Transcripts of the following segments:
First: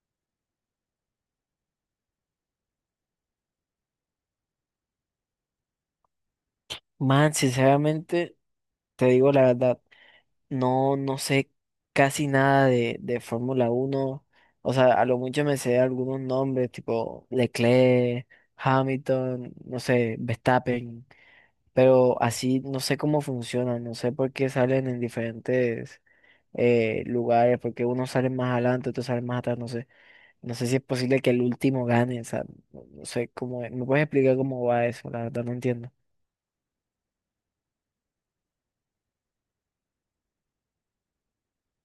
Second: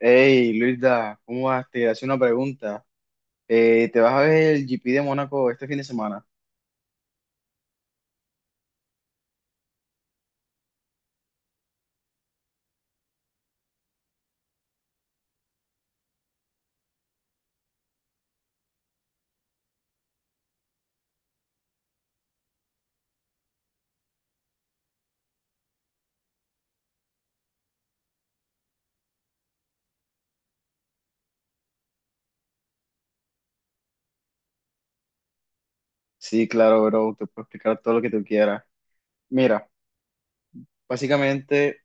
Hey, Luisa, ¿cómo vas? Te hace una pregunta. ¿Te vas a ver el GP de Mónaco este fin de semana? Man, sinceramente, te digo la verdad, no, no sé casi nada de Fórmula uno. O sea, a lo mucho me sé algunos nombres, tipo Leclerc, Hamilton, no sé, Verstappen, pero así no sé cómo funcionan, no sé por qué salen en diferentes lugares, porque unos salen más adelante, otros salen más atrás, no sé. No sé si es posible que el último gane, o sea, no sé cómo es. ¿Me puedes explicar cómo va eso? La verdad no entiendo. Sí, claro, bro, te puedo explicar todo lo que tú quieras. Mira, básicamente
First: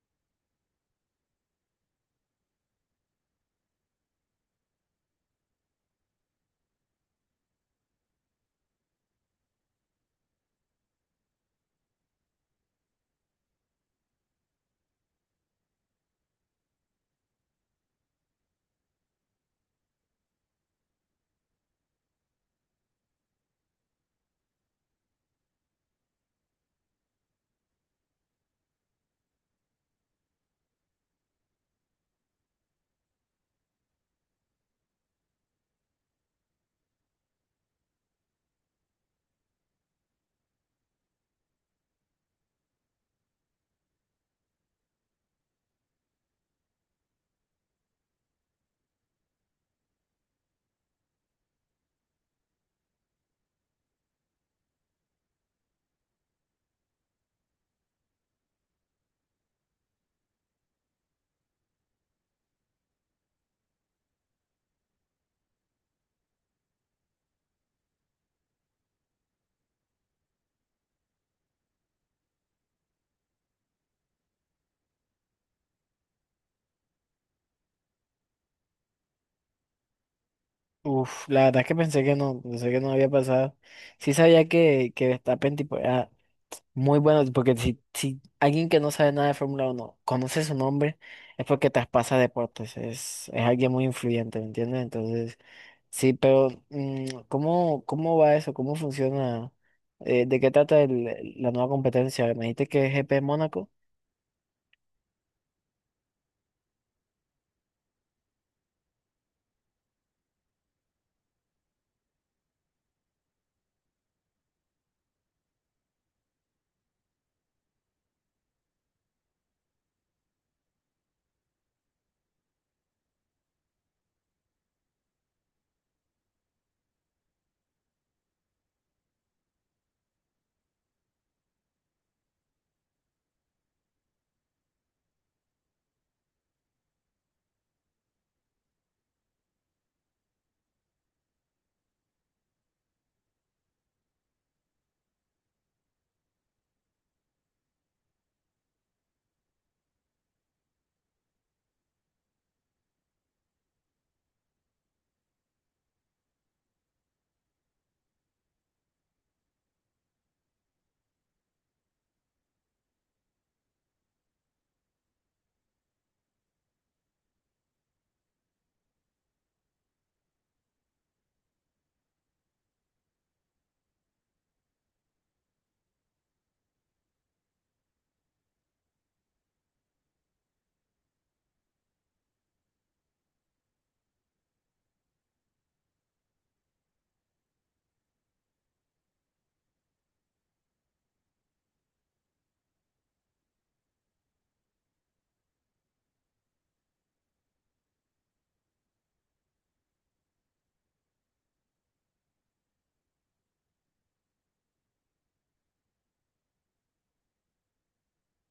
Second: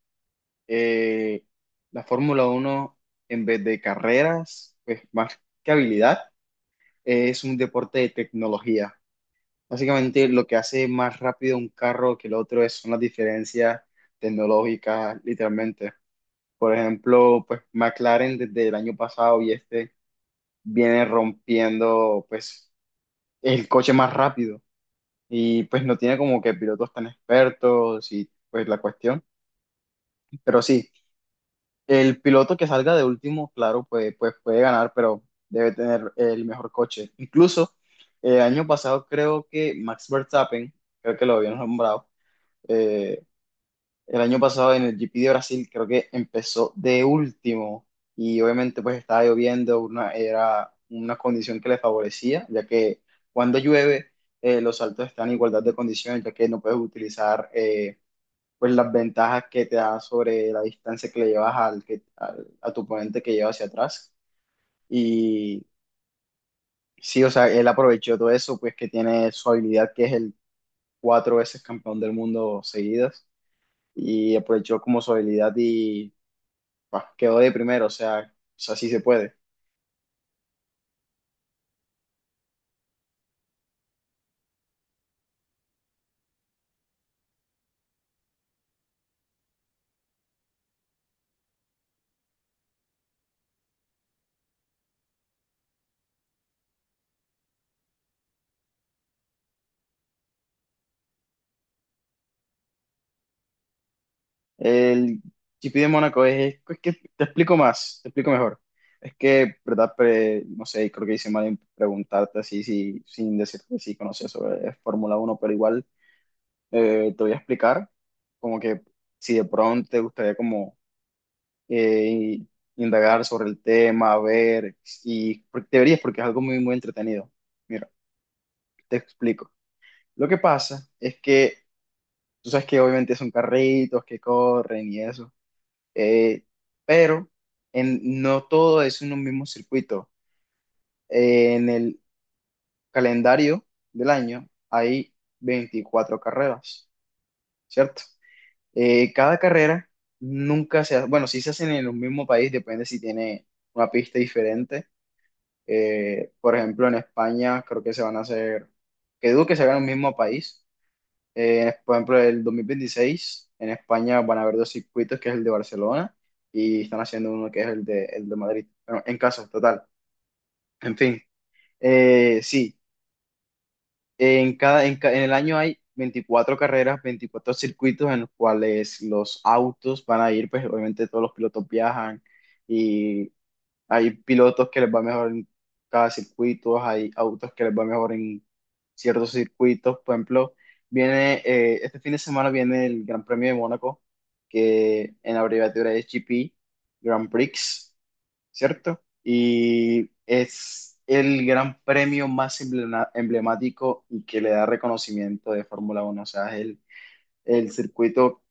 eh, la Fórmula Uno, en vez de carreras, pues más que habilidad, es un deporte de tecnología. Básicamente lo que hace más rápido un carro que el otro es, son las diferencias tecnológicas, literalmente. Por ejemplo, pues McLaren desde el año pasado y este viene rompiendo pues el coche más rápido, y pues no tiene como que pilotos tan expertos y pues la cuestión, pero sí, el piloto que salga de último, claro, pues, pues puede ganar, pero debe tener el mejor coche. Incluso el año pasado creo que Max Verstappen, creo que lo habían nombrado, eh, El año pasado en el GP de Brasil creo que empezó de último y obviamente pues estaba lloviendo, una, era una condición que le favorecía, ya que cuando llueve los saltos están en igualdad de condiciones, ya que no puedes utilizar pues las ventajas que te da sobre la distancia que le llevas al, que, a tu oponente que lleva hacia atrás. Y sí, o sea, él aprovechó todo eso, pues que tiene su habilidad, que es el 4 veces campeón del mundo seguidas, y aprovechó como su habilidad y bah, quedó de primero, o sea, sí se puede. Uf, la verdad es que pensé que no había pasado. Sí sabía que Verstappen tipo era muy bueno, porque si alguien que no sabe nada de Fórmula uno conoce su nombre, es porque traspasa deportes, es alguien muy influyente, ¿me entiendes? Entonces, sí, pero mm, ¿cómo va eso? ¿Cómo funciona? ¿De qué trata la nueva competencia? Me dijiste que es GP Mónaco. El GP de Mónaco es que te explico más, te explico mejor. Es que, ¿verdad? No sé, creo que hice mal en preguntarte así, si, sin decirte si conoces sobre Fórmula uno, pero igual te voy a explicar, como que si de pronto te gustaría como eh, indagar sobre el tema, ver, y deberías, porque es algo muy, muy entretenido. Mira, te explico. Lo que pasa es que tú sabes que obviamente son carritos que corren y eso, eh, pero en, no todo es en un mismo circuito. En el calendario del año hay 24 carreras, ¿cierto? Cada carrera nunca se hace, bueno, sí se hacen en un mismo país, depende si tiene una pista diferente. Por ejemplo, en España creo que se van a hacer, que dudo que se hagan en un mismo país. Por ejemplo, el 2026 en España van a haber dos circuitos, que es el de Barcelona, y están haciendo uno que es el de Madrid. Bueno, en caso, total. En fin, sí, en cada, en, en el año hay 24 carreras, 24 circuitos en los cuales los autos van a ir, pues obviamente todos los pilotos viajan. Hay pilotos que les va mejor en cada circuito, hay autos que les va mejor en ciertos circuitos. Por ejemplo, viene este fin de semana viene el Gran Premio de Mónaco, que en abreviatura es GP, Grand Prix, ¿cierto? Y es el gran premio más emblemático y que le da reconocimiento de Fórmula Uno, o sea, es el circuito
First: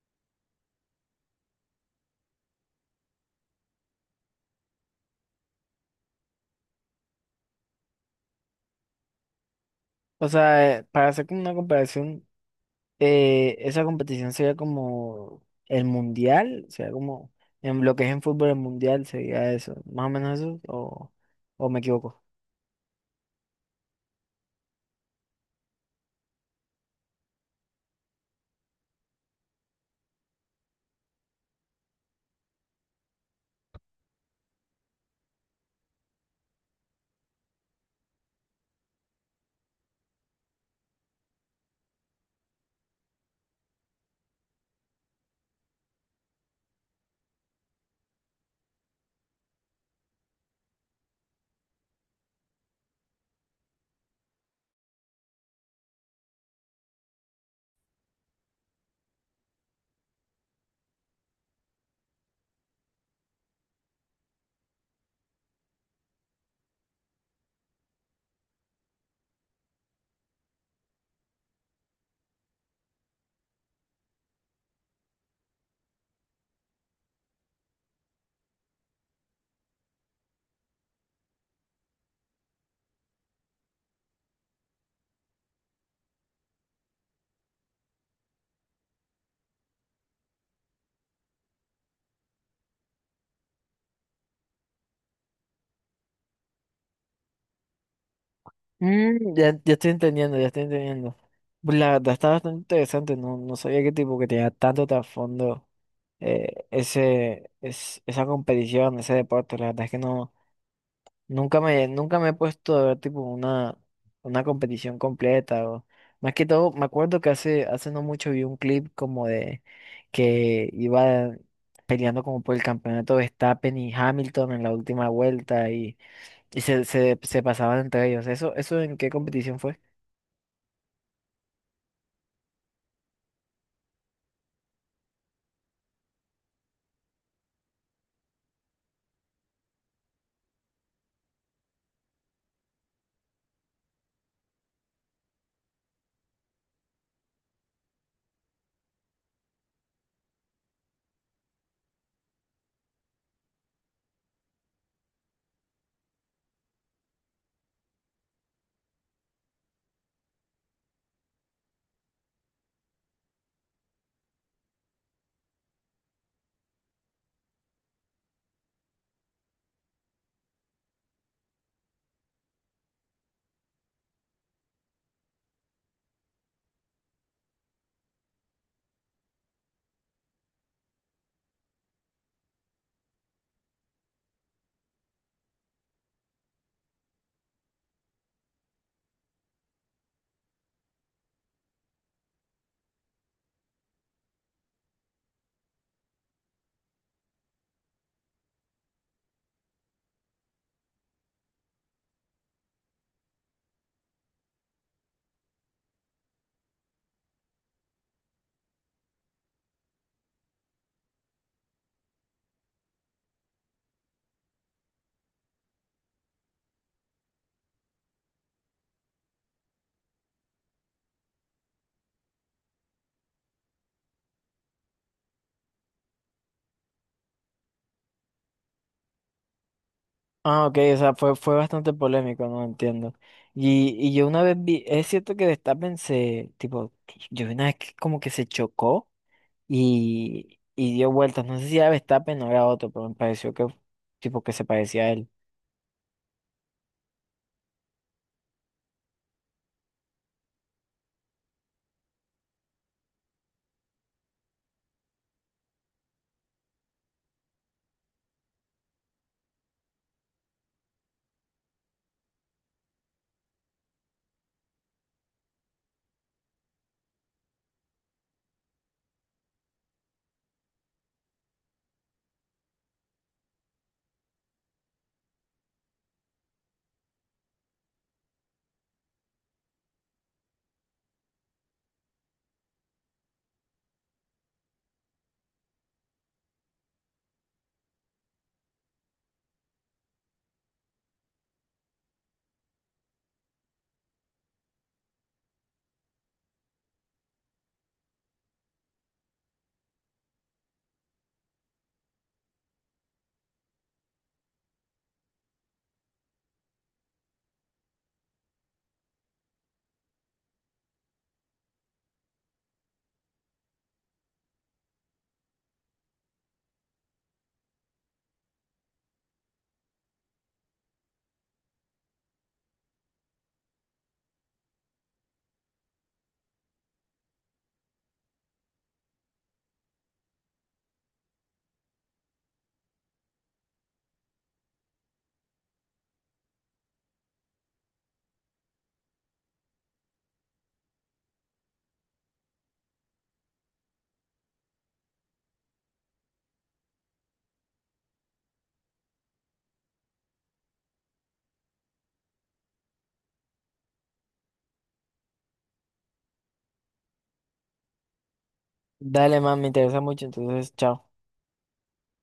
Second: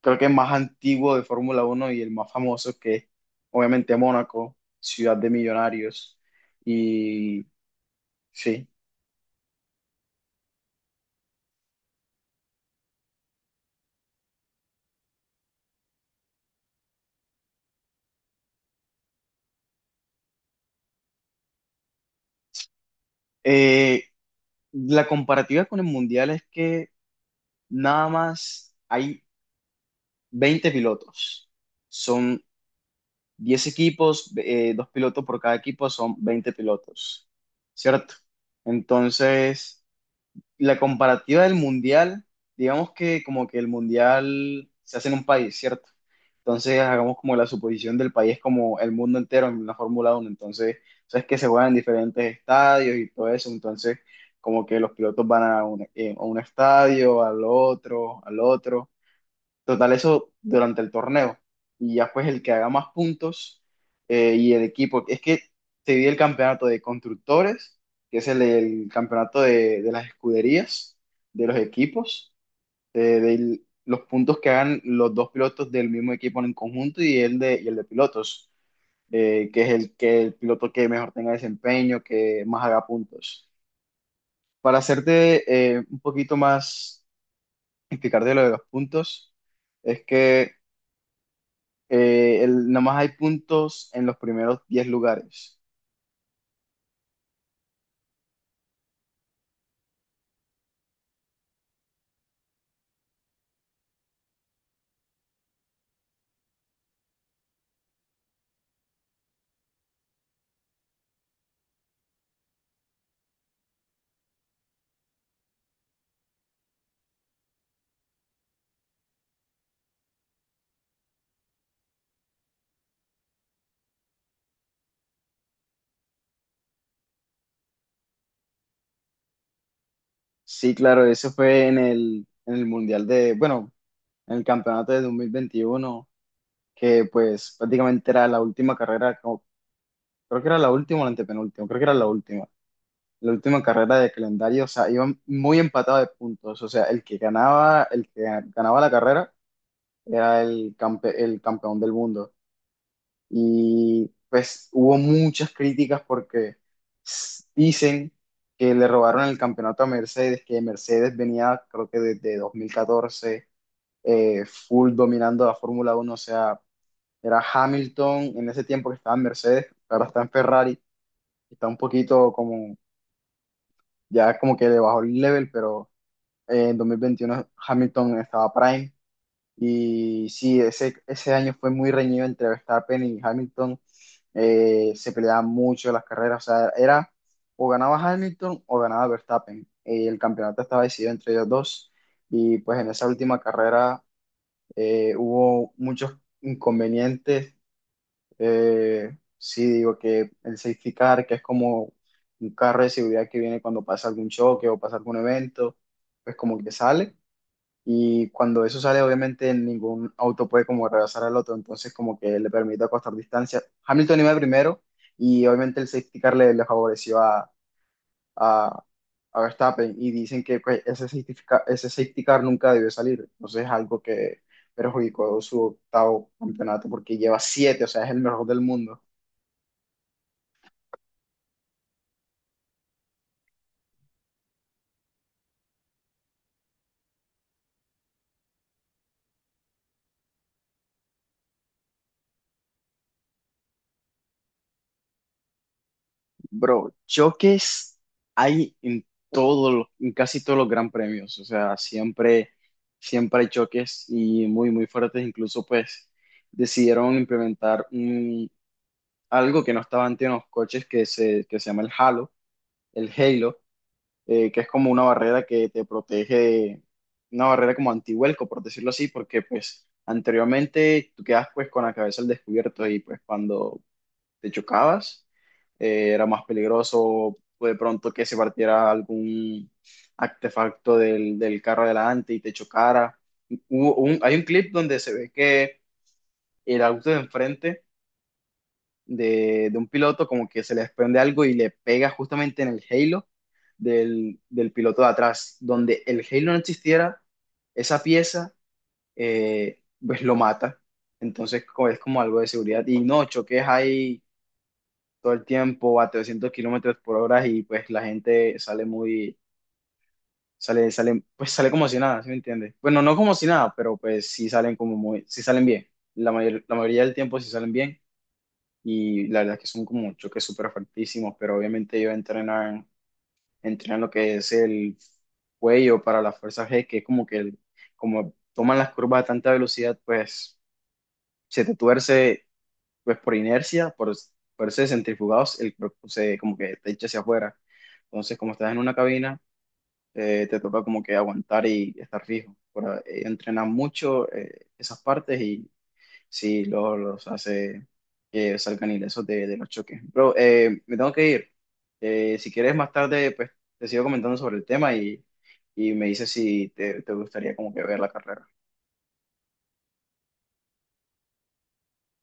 creo que más antiguo de Fórmula uno y el más famoso, que es obviamente Mónaco, ciudad de millonarios. Y sí, O sea, para hacer como una comparación, esa competición sería como el mundial, sería como en lo que es en fútbol el mundial, sería eso, más o menos eso, o me equivoco. Eh, la comparativa con el Mundial es que nada más hay 20 pilotos. Son 10 equipos, 2 pilotos por cada equipo, son 20 pilotos, ¿cierto? Entonces, la comparativa del mundial, digamos que como que el mundial se hace en un país, ¿cierto? Entonces hagamos como la suposición del país como el mundo entero en la Fórmula uno. Entonces, sabes que se juegan en diferentes estadios y todo eso, entonces como que los pilotos van a un estadio, al otro, al otro. Total, eso durante el torneo. Y ya pues el que haga más puntos y el equipo. Es que se divide el campeonato de constructores, que es el campeonato de las escuderías, de los equipos, de los puntos que hagan los 2 pilotos del mismo equipo en conjunto, y el de pilotos, que es el, que el piloto que mejor tenga desempeño, que más haga puntos. Para hacerte un poquito más, explicarte lo de los puntos, es que nomás hay puntos en los primeros 10 lugares. Mm, ya estoy entendiendo, ya estoy entendiendo. Pues la verdad está bastante interesante, no, no sabía qué tipo que tenía tanto trasfondo, esa competición, ese deporte, la verdad es que no. Nunca me he puesto a ver tipo una competición completa o más que todo, me acuerdo que hace no mucho vi un clip como de que iba peleando como por el campeonato Verstappen y Hamilton en la última vuelta y, se pasaban entre ellos. Eso en qué competición fue? Sí, claro, eso fue en el Mundial de, bueno, en el campeonato de 2021, que pues prácticamente era la última carrera, creo que era la última o la antepenúltima, creo que era la última carrera de calendario, o sea, iban muy empatados de puntos, o sea, el que ganaba la carrera era el, el campeón del mundo. Y pues hubo muchas críticas porque dicen que le robaron el campeonato a Mercedes, que Mercedes venía creo que desde 2014, full dominando la Fórmula uno, o sea, era Hamilton en ese tiempo que estaba en Mercedes, ahora está en Ferrari, está un poquito como, ya como que le bajó el level, pero en 2021 Hamilton estaba Prime, y sí, ese año fue muy reñido entre Verstappen y Hamilton. Se peleaban mucho las carreras. O sea, era o ganaba Hamilton o ganaba Verstappen. El campeonato estaba decidido entre ellos dos. Y pues en esa última carrera hubo muchos inconvenientes. Sí, digo que el safety car, que es como un carro de seguridad que viene cuando pasa algún choque o pasa algún evento, pues como que sale. Y cuando eso sale, obviamente ningún auto puede como rebasar al otro, entonces como que le permite acostar distancia. Hamilton iba primero y obviamente el safety car le, le favoreció a, a Verstappen, y dicen que pues, ese ese safety car nunca debió salir, entonces es algo que perjudicó su octavo campeonato porque lleva siete, o sea, es el mejor del mundo. Ah, ok, o sea, fue bastante polémico, no entiendo. Y yo una vez vi, es cierto que Verstappen se, tipo, yo vi una vez que como que se chocó. Y, y dio vueltas. No sé si era Verstappen o era otro, pero me pareció que tipo que se parecía a él. Bro, choques hay en en casi todos los gran premios, o sea, siempre, siempre hay choques y muy, muy fuertes, incluso pues decidieron implementar algo que no estaba antes en los coches que se llama el halo, que es como una barrera que te protege, una barrera como antihuelco, por decirlo así, porque pues anteriormente tú quedas pues con la cabeza al descubierto y pues cuando te chocabas, era más peligroso de pronto que se partiera algún artefacto del, del carro adelante y te chocara. Hay un clip donde se ve que el auto de enfrente de un piloto como que se le desprende algo y le pega justamente en el halo del, del piloto de atrás. Donde el halo no existiera, esa pieza pues lo mata. Entonces es como algo de seguridad. Y no, choques hay todo el tiempo a 300 km/h y pues la gente sale muy, sale, sale, pues sale como si nada, ¿sí me entiendes? Bueno, no como si nada, pero pues sí salen como muy, sí salen bien. La mayoría del tiempo sí salen bien, y la verdad es que son como choques súper fuertísimos, pero obviamente ellos entrenan, entrenan lo que es el cuello para la fuerza G, que es como que como toman las curvas a tanta velocidad, pues se te tuerce pues por inercia, por ser centrifugados, el cuerpo se, como que te echa hacia afuera. Entonces, como estás en una cabina, te toca como que aguantar y estar fijo. Por, entrenan mucho esas partes y sí, luego los hace que salgan ilesos de los choques. Bro, me tengo que ir. Si quieres más tarde, pues te sigo comentando sobre el tema y me dices si te, te gustaría como que ver la carrera. Dale, man, me interesa mucho, entonces, chao.